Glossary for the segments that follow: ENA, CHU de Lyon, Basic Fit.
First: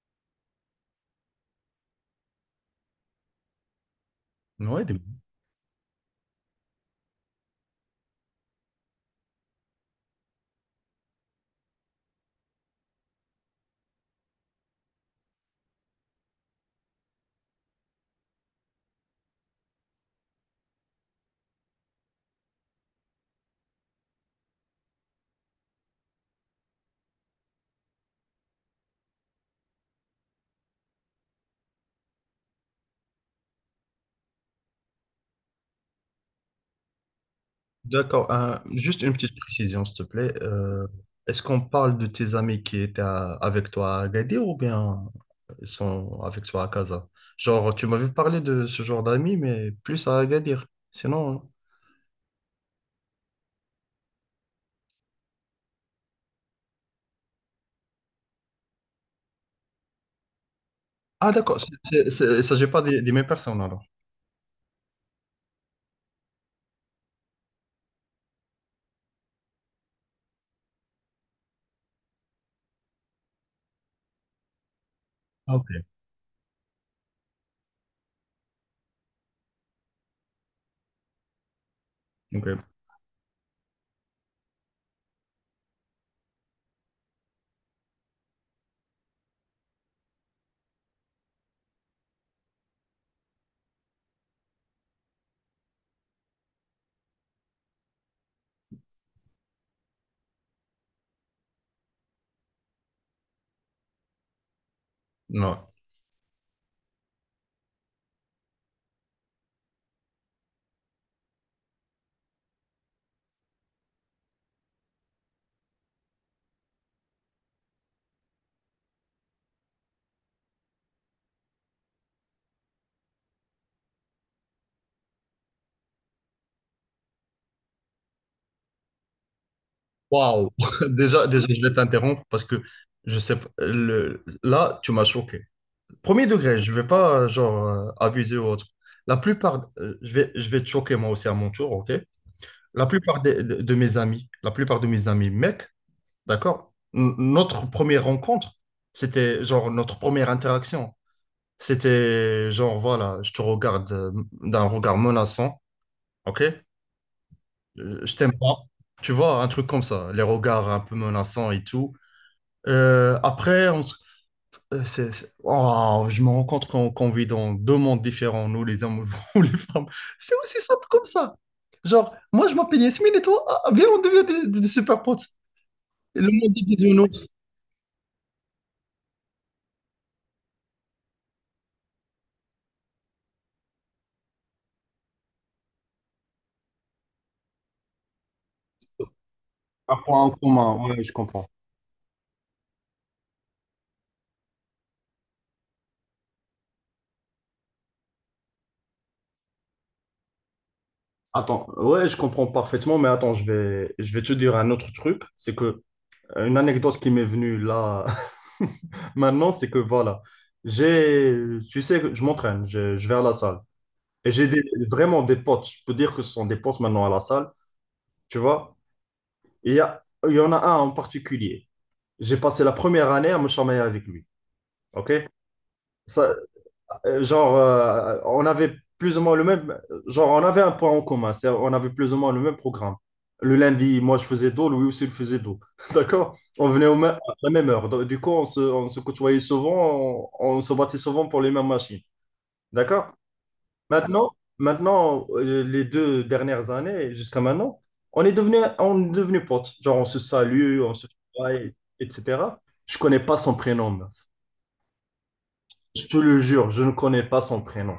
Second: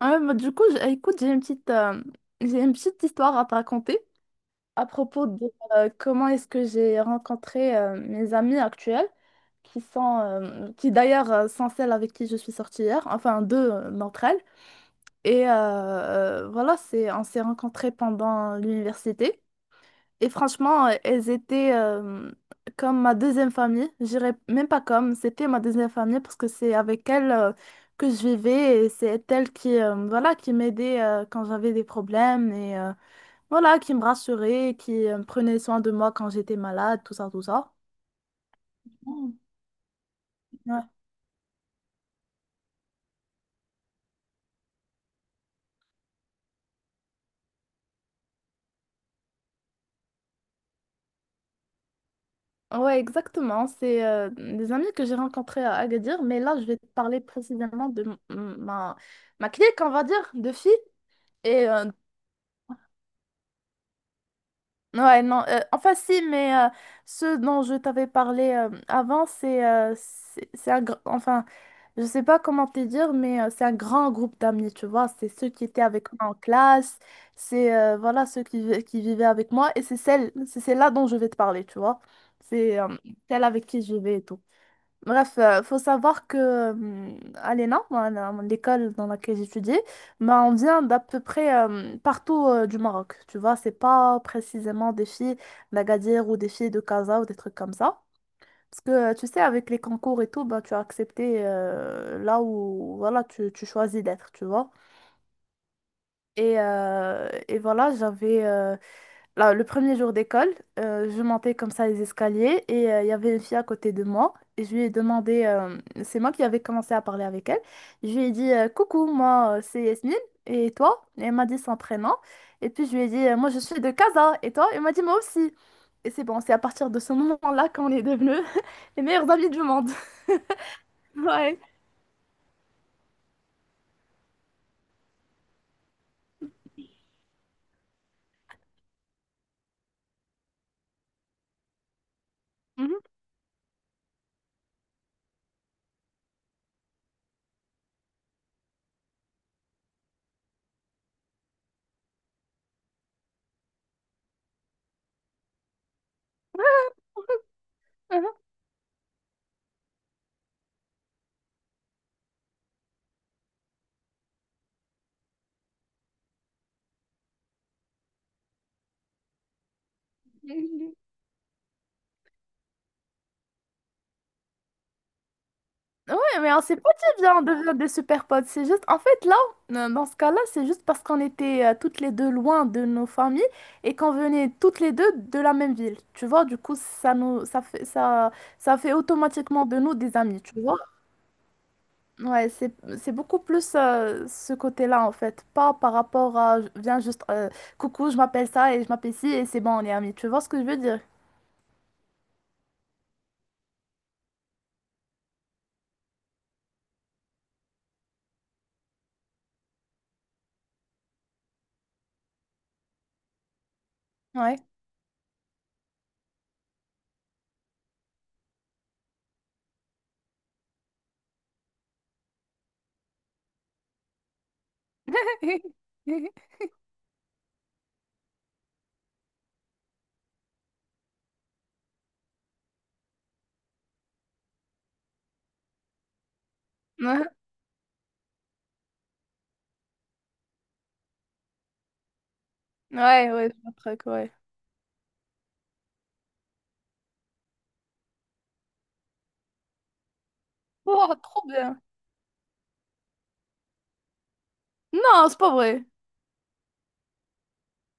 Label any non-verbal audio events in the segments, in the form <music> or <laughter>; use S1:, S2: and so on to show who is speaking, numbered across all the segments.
S1: Ouais, bah, du coup, écoute, j'ai une petite histoire à te raconter
S2: Ouais,
S1: à
S2: de-
S1: propos de comment est-ce que j'ai rencontré mes amis actuels, qui d'ailleurs sont celles avec qui je suis sortie hier, enfin deux d'entre elles. Et voilà, on s'est rencontrés pendant l'université. Et franchement, elles étaient comme ma deuxième famille. Je dirais même pas comme, c'était ma deuxième famille parce que c'est avec elles que je vivais et c'est elles qui m'aidaient quand j'avais des problèmes et voilà, qui me rassuraient, qui prenaient soin de moi quand j'étais malade, tout ça, tout ça.
S2: D'accord, juste une
S1: Oh,
S2: petite précision, s'il te plaît.
S1: ouais,
S2: Est-ce qu'on parle de tes amis qui étaient avec toi à Agadir ou bien ils sont avec toi à Casa? Genre, tu m'avais parlé de ce genre d'amis, mais plus à Agadir sinon, hein.
S1: ouais, exactement. C'est des amis que j'ai rencontrés à Agadir, mais là, je vais te parler précisément de ma clique, on va dire, de filles.
S2: Ah, d'accord.
S1: Et
S2: Il ne s'agit pas des mêmes personnes alors.
S1: ouais, non, enfin si, mais ce dont je t'avais parlé avant, c'est un enfin, je sais pas comment te dire, mais c'est un grand groupe d'amis, tu vois, c'est ceux
S2: Ah,
S1: qui
S2: ok.
S1: étaient avec moi en classe, c'est voilà ceux qui vivaient avec moi, et c'est celle-là dont je vais te parler, tu vois,
S2: Ok.
S1: c'est celle avec qui je vais et tout. Bref, faut savoir que à l'ENA, moi, l'école dans laquelle j'étudie, ben, on vient d'à peu près partout du Maroc. Tu vois, c'est pas précisément des filles d'Agadir ou des filles de Casa ou des trucs comme ça. Parce que tu sais, avec les concours et tout, ben, tu as accepté là où voilà, tu choisis d'être, tu vois.
S2: Non.
S1: Et voilà, j'avais là, le premier jour d'école, je montais comme ça les escaliers et il y avait une fille à côté de moi et je lui ai demandé, c'est moi qui avais commencé à parler avec elle, je lui ai dit coucou, moi c'est Yasmine et toi? Et elle m'a dit son prénom et puis je lui ai dit moi je suis de Casa et toi? Elle m'a dit moi aussi. Et c'est bon, c'est à partir de ce moment-là qu'on est devenus <laughs> les meilleurs amis du monde. <laughs>
S2: Waouh. <laughs> Déjà,
S1: Ouais.
S2: je vais t'interrompre parce que je sais pas. Là, tu m'as choqué. Premier degré, je vais pas, genre, abuser ou autre. La plupart, je vais te choquer moi aussi à mon tour, ok? La
S1: Mhm.
S2: plupart des- de mes amis, la plupart de mes amis mecs, d'accord? Notre première rencontre, c'était genre notre première interaction. C'était genre, voilà, je te regarde d'un regard menaçant, ok? Je t'aime pas. Tu vois, un truc comme ça, les regards un peu menaçants et tout. Après, on se... Oh, je me rends compte qu'on vit dans deux mondes différents, nous les hommes <laughs> ou les femmes. C'est aussi simple
S1: Mhm.
S2: comme ça. Genre, moi je m'appelle Yasmine et toi, ah, viens, on devient des super potes.
S1: Ouais,
S2: Et le monde
S1: mais on
S2: des
S1: s'est pas dit,
S2: bisounours.
S1: viens, on devient des super potes. C'est juste, en fait, là, dans ce cas-là, c'est juste parce qu'on était toutes les deux loin de nos familles et qu'on venait toutes les deux de la même ville. Tu vois, du coup, ça nous, ça fait, ça fait automatiquement de
S2: Un
S1: nous des
S2: point en
S1: amis, tu vois.
S2: commun, ouais, je comprends.
S1: Ouais, c'est beaucoup plus ce côté-là, en fait. Pas par rapport à, viens juste, coucou, je m'appelle ça et je m'appelle ci et c'est bon, on est amis. Tu vois ce que je veux dire?
S2: Attends, ouais, je comprends parfaitement, mais attends, je vais te dire un autre truc. C'est que une anecdote qui m'est venue là <laughs> maintenant, c'est que voilà, j'ai, tu sais, que je m'entraîne, je vais à la salle. Et
S1: Ouais.
S2: vraiment des potes, je peux dire que ce sont des potes maintenant à la salle. Tu vois? Il y a, il y en a un en particulier. J'ai passé la première année à me chamailler avec lui. OK?
S1: <laughs>
S2: Ça, genre, on avait plus ou moins le même. Genre, on avait un point en commun. On avait plus ou moins le même programme. Le lundi, moi, je faisais dos, lui aussi, il faisait dos. <laughs> D'accord? On venait
S1: Ouais,
S2: à la même heure. Du coup, on se côtoyait souvent, on se battait souvent pour les mêmes machines. D'accord?
S1: ouais, ouais, je vois le truc, ouais.
S2: Maintenant les deux dernières années, jusqu'à maintenant, on est devenu potes. Genre, on se salue, on se
S1: Oh, trop
S2: travaille,
S1: bien.
S2: etc. Je connais pas son prénom, meuf.
S1: Non, c'est pas vrai.
S2: Je te le jure, je ne connais pas son prénom.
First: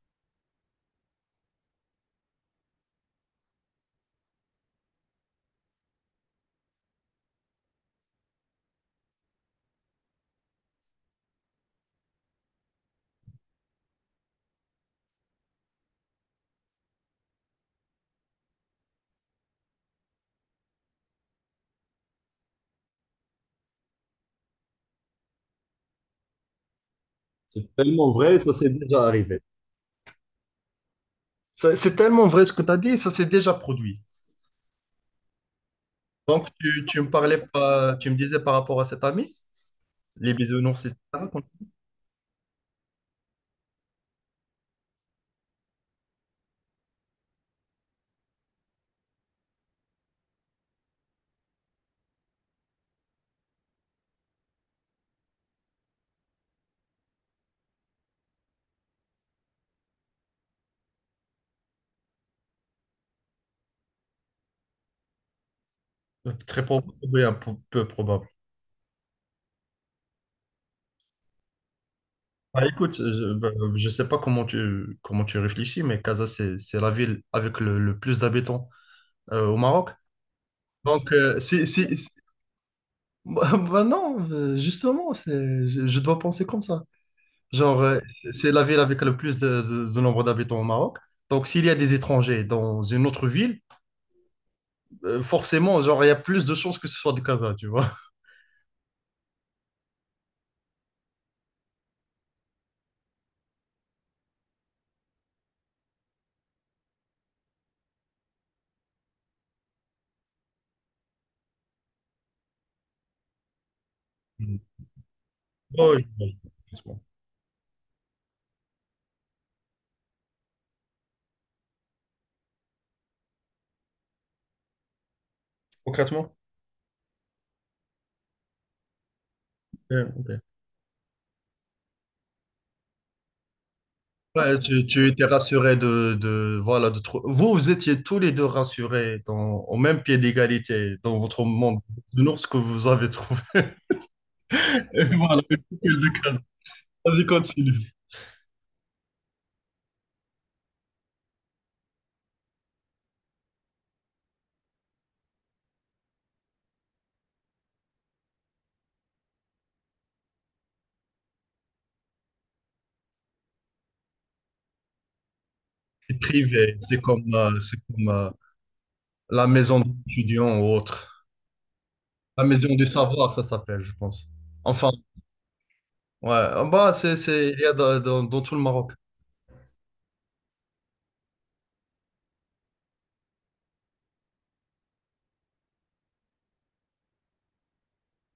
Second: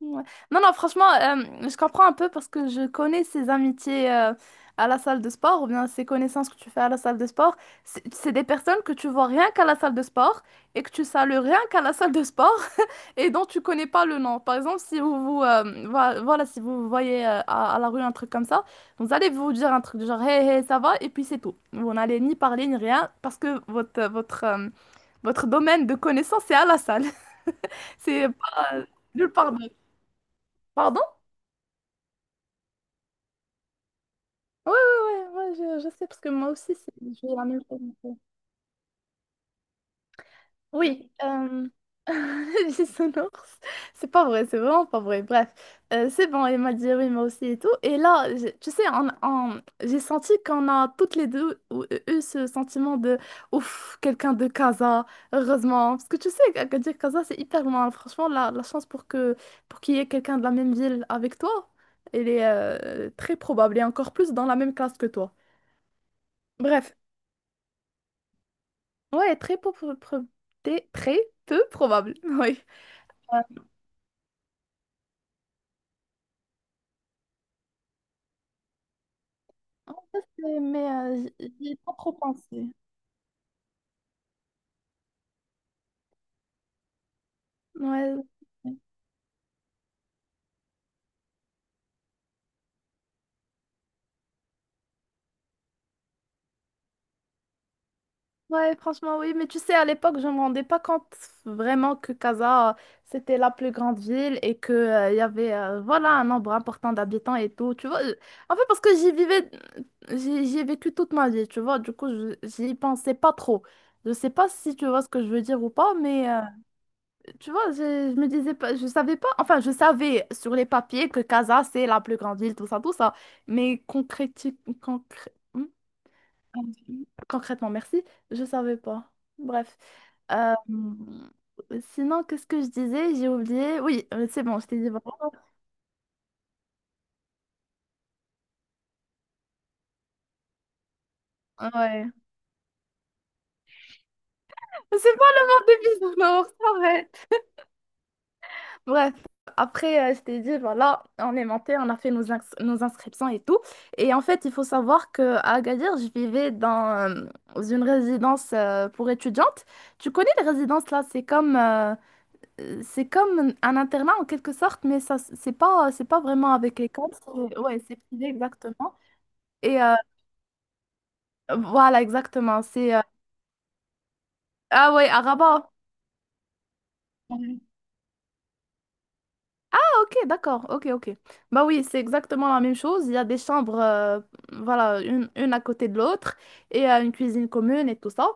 S1: Ouais. Non, non, franchement, je comprends un peu parce que je connais ces amitiés à la salle de sport ou bien ces connaissances que tu fais à la salle de sport. C'est des personnes que tu vois rien qu'à la salle de sport et que tu salues rien qu'à la salle de sport <laughs> et dont tu connais pas le nom. Par exemple, si si vous voyez à la rue un truc comme ça, vous allez vous dire un truc du genre hey, hey, ça va et puis c'est tout. Vous n'allez ni parler ni rien parce que votre domaine de connaissances est à la salle.
S2: C'est tellement
S1: C'est
S2: vrai, ça s'est
S1: pas
S2: déjà
S1: nulle
S2: arrivé.
S1: part d'autre. Pardon?
S2: C'est tellement vrai ce que tu as dit, ça s'est déjà produit.
S1: Ouais, ouais, ouais, ouais, je sais, parce que
S2: Donc,
S1: moi aussi,
S2: tu me
S1: j'ai
S2: parlais
S1: la même
S2: pas, tu me
S1: chose.
S2: disais par rapport à cet ami? Les bisounours,
S1: Oui,
S2: etc.
S1: <laughs> sonore, c'est pas vrai, c'est vraiment pas vrai. Bref, c'est bon, il m'a dit oui, moi aussi et tout. Et là, tu sais, j'ai senti qu'on a toutes les deux eu ce sentiment de ouf, quelqu'un de Casa, heureusement. Parce que tu sais, à dire Casa, c'est hyper loin. Franchement, la chance pour qu'il y ait quelqu'un de la même ville avec toi, elle est très probable et encore plus dans la même classe que toi.
S2: Très probable,
S1: Bref,
S2: oui, un peu, peu probable.
S1: ouais, très peu probable, <laughs> oui.
S2: Bah, écoute, je ne sais pas comment tu, comment tu réfléchis, mais Casa, c'est la ville avec le plus d'habitants au Maroc.
S1: Ça, Mais
S2: Donc, euh,
S1: j'y
S2: c'est,
S1: j'y ai pas
S2: c'est- c'est-
S1: trop
S2: <laughs>
S1: pensé.
S2: bah non, justement, je dois penser comme ça. Genre,
S1: Ouais. Ouais,
S2: c'est la ville avec le plus de nombre d'habitants au Maroc. Donc, s'il y a des étrangers dans une autre ville, forcément, genre, il y a plus de chances que ce soit de Casa, tu vois.
S1: ouais, franchement, oui, mais tu sais, à l'époque, je me rendais pas compte vraiment que Casa, c'était la plus grande ville et que, il y avait, voilà, un nombre important d'habitants et tout, tu vois. En fait, parce que j'y vivais, j'y ai vécu toute ma vie, tu vois, du coup, j'y pensais pas trop. Je sais pas
S2: Mm.
S1: si tu vois ce que je veux dire ou pas, mais...
S2: Ouais.
S1: euh,
S2: Concrètement.
S1: Tu vois, je me disais pas, je savais pas, enfin, je savais sur les papiers que Casa, c'est la plus grande ville, tout ça, mais
S2: Concrètement?
S1: concrètement, merci, je savais pas. Bref.
S2: Ouais, ok.
S1: Euh, sinon, qu'est-ce que je disais? J'ai oublié. Oui, c'est bon,
S2: Ouais,
S1: je t'ai dit.
S2: tu étais
S1: vraiment.
S2: rassuré voilà, vous, vous étiez tous les deux rassurés dans, au même pied d'égalité dans votre monde
S1: Ouais.
S2: de l'ours que vous avez trouvé. <laughs> Et
S1: C'est pas
S2: voilà,
S1: le
S2: une
S1: monde
S2: coquille
S1: des
S2: de case.
S1: bisounours, <laughs> c'est vrai.
S2: Vas-y, continue.
S1: Bref, après, je t'ai dit, voilà, on est monté, on a fait nos inscriptions et tout. Et en fait, il faut savoir qu'à Agadir, je vivais dans une résidence pour étudiantes. Tu connais les résidences là, c'est comme un internat en quelque sorte, mais ça, c'est pas, c'est
S2: C'est
S1: pas vraiment
S2: privé,
S1: avec l'école.
S2: c'est
S1: Ouais, c'est
S2: comme
S1: privé exactement.
S2: la maison
S1: Et
S2: d'étudiants ou autre.
S1: voilà,
S2: La
S1: exactement.
S2: maison du savoir, ça s'appelle, je pense. Enfin,
S1: Ah ouais, à Rabat.
S2: ouais, ah bah, il y a dans, dans tout le Maroc.
S1: Ok, d'accord, ok, ok. Bah oui, c'est exactement la même chose. Il y a des chambres, voilà, une à côté de l'autre et une cuisine commune et tout ça.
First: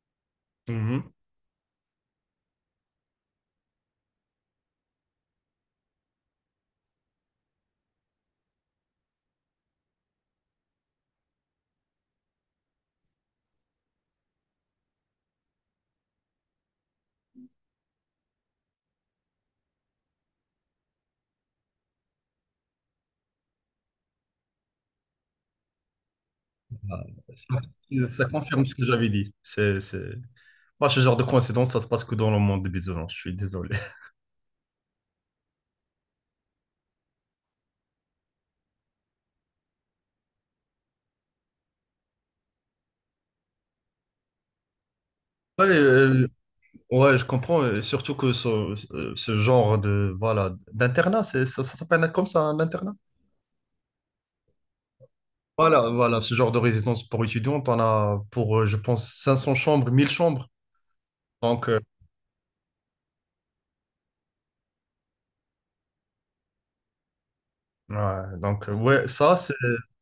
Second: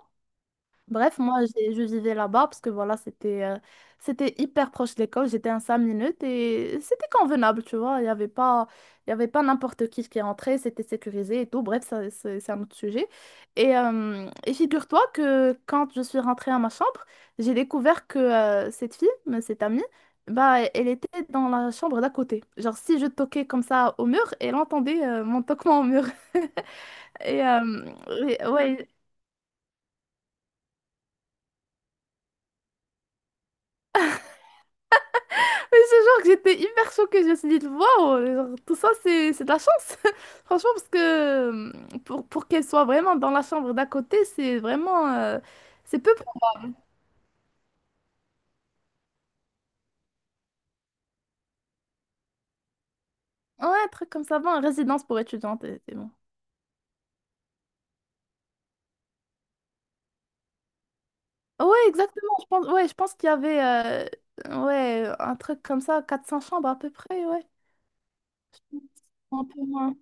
S2: Mhm.
S1: Bref, moi, je vivais là-bas parce que voilà, c'était hyper proche de l'école. J'étais à 5 minutes et c'était convenable, tu vois. Il y avait pas n'importe qui rentrait, c'était sécurisé et tout. Bref, ça, c'est un autre sujet. Et figure-toi que quand je suis rentrée à ma chambre, j'ai découvert que cette fille, mais cette amie, bah, elle était dans la chambre d'à côté. Genre, si je toquais comme ça au mur, elle entendait mon toquement au mur. <laughs> Et, euh,
S2: Ça confirme ce que
S1: ouais,
S2: j'avais dit. C'est... Moi, ce genre de coïncidence, ça se passe que dans le monde des bisounours, je suis désolé.
S1: mais c'est genre que j'étais hyper choquée. Je me suis dit, waouh, genre, tout ça, c'est de la chance. <laughs> Franchement, parce que euh, pour qu'elle soit vraiment dans la chambre d'à côté, c'est vraiment.
S2: Ouais,
S1: C'est peu.
S2: euh,
S1: pro-
S2: ouais, je comprends, et surtout que ce, ce genre de voilà d'internat, ça, ça s'appelle comme ça, un internat?
S1: Ouais, un truc comme ça, bon, résidence pour étudiantes, et
S2: Voilà,
S1: c'est bon.
S2: voilà, ce genre de résidence pour étudiants, t'en as pour, je pense, 500 chambres, 1000 chambres. Donc,
S1: Ouais,
S2: euh,
S1: exactement. Je pense, ouais, je pense qu'il y avait ouais, un truc comme ça, 400 chambres à peu près, ouais.
S2: ouais,
S1: Un peu moins.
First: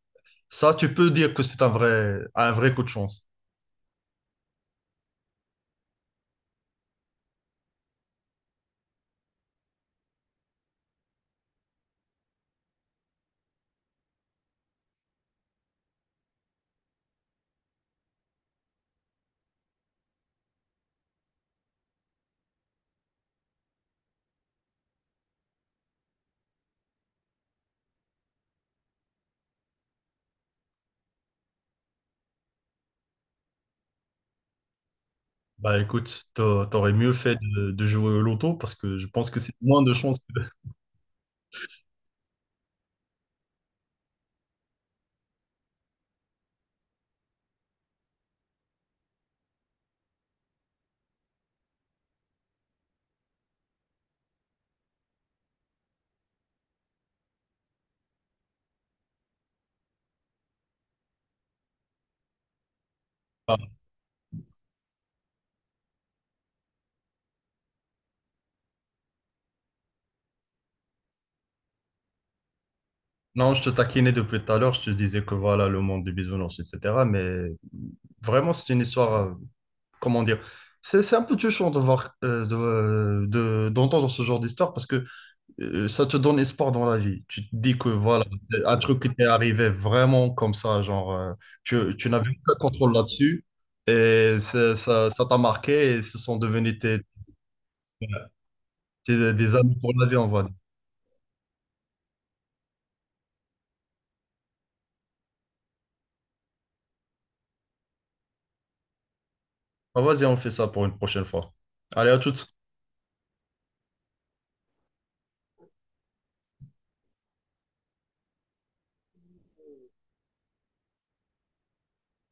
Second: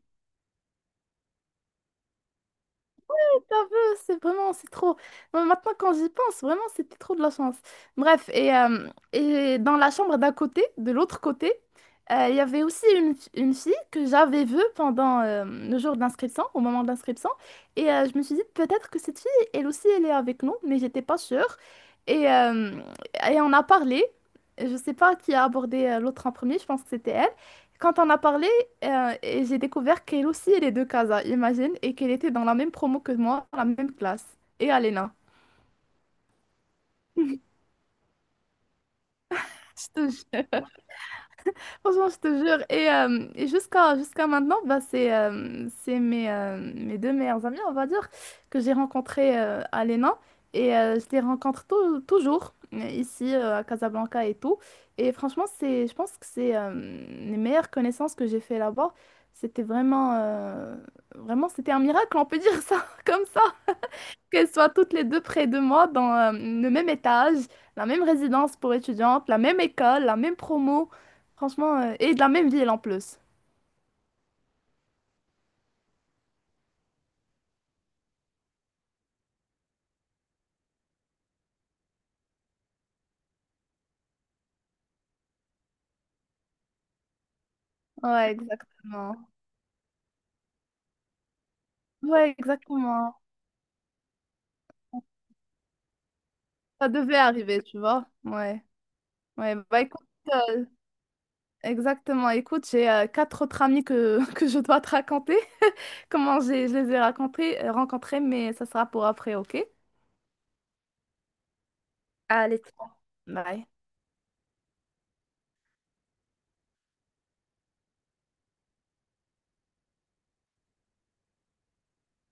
S2: ça, tu peux dire que c'est un vrai coup de chance.
S1: Un peu, c'est vraiment, c'est trop. Bon, maintenant, quand j'y pense, vraiment, c'était trop de la chance. Bref, et dans la chambre d'un côté, de l'autre côté, il y avait aussi une fille que j'avais vue pendant le jour d'inscription, au moment de l'inscription. Et je me suis dit, peut-être que cette fille, elle aussi, elle est avec nous, mais j'étais pas sûre. Et, euh, et on a parlé. Je sais pas qui a abordé l'autre en premier, je pense que c'était elle. Quand on a parlé, et j'ai découvert qu'elle aussi, elle est de Casa, imagine, et qu'elle était dans la même promo que moi, dans la même classe. Et Alena.
S2: Bah écoute, t'aurais mieux fait de jouer au loto parce que je pense que c'est moins
S1: Je
S2: de
S1: te
S2: chance que...
S1: jure.
S2: <laughs>
S1: Franchement, je te jure. Et jusqu'à maintenant, bah, c'est mes deux meilleurs amis, on va dire, que j'ai rencontré Alena. Et je les rencontre toujours, ici, à Casablanca et tout. Et franchement, je pense que c'est les meilleures connaissances que j'ai fait là-bas. C'était vraiment, c'était un miracle, on peut dire ça <laughs> comme ça.
S2: Ah.
S1: Qu'elles soient toutes les deux près de moi dans le même étage, la même résidence pour étudiantes, la même école, la même promo, franchement, et de la même ville en plus.
S2: Non, je te taquinais depuis tout à l'heure, je te disais que voilà, le monde du bisounours, etc. Mais vraiment, c'est une histoire, comment dire, c'est un peu touchant de voir, d'entendre ce genre d'histoire parce que ça te donne espoir dans la vie. Tu te dis que voilà,
S1: Ouais,
S2: c'est un truc qui
S1: exactement.
S2: t'est arrivé vraiment comme ça, genre, tu n'avais
S1: Ouais,
S2: aucun contrôle
S1: exactement.
S2: là-dessus et ça, ça t'a marqué et ce sont devenus
S1: Ça
S2: tes,
S1: devait arriver, tu vois. Ouais.
S2: des
S1: Ouais,
S2: amis
S1: bah
S2: pour la
S1: écoute,
S2: vie, on va dire.
S1: euh, exactement. Écoute, j'ai quatre autres amis que, <laughs> que je dois te raconter. Je les ai rencontrés, mais ça sera pour après, ok?
S2: Ah, vas-y, on fait ça pour une prochaine fois. Allez, à toutes.
S1: Allez, ciao. Bye.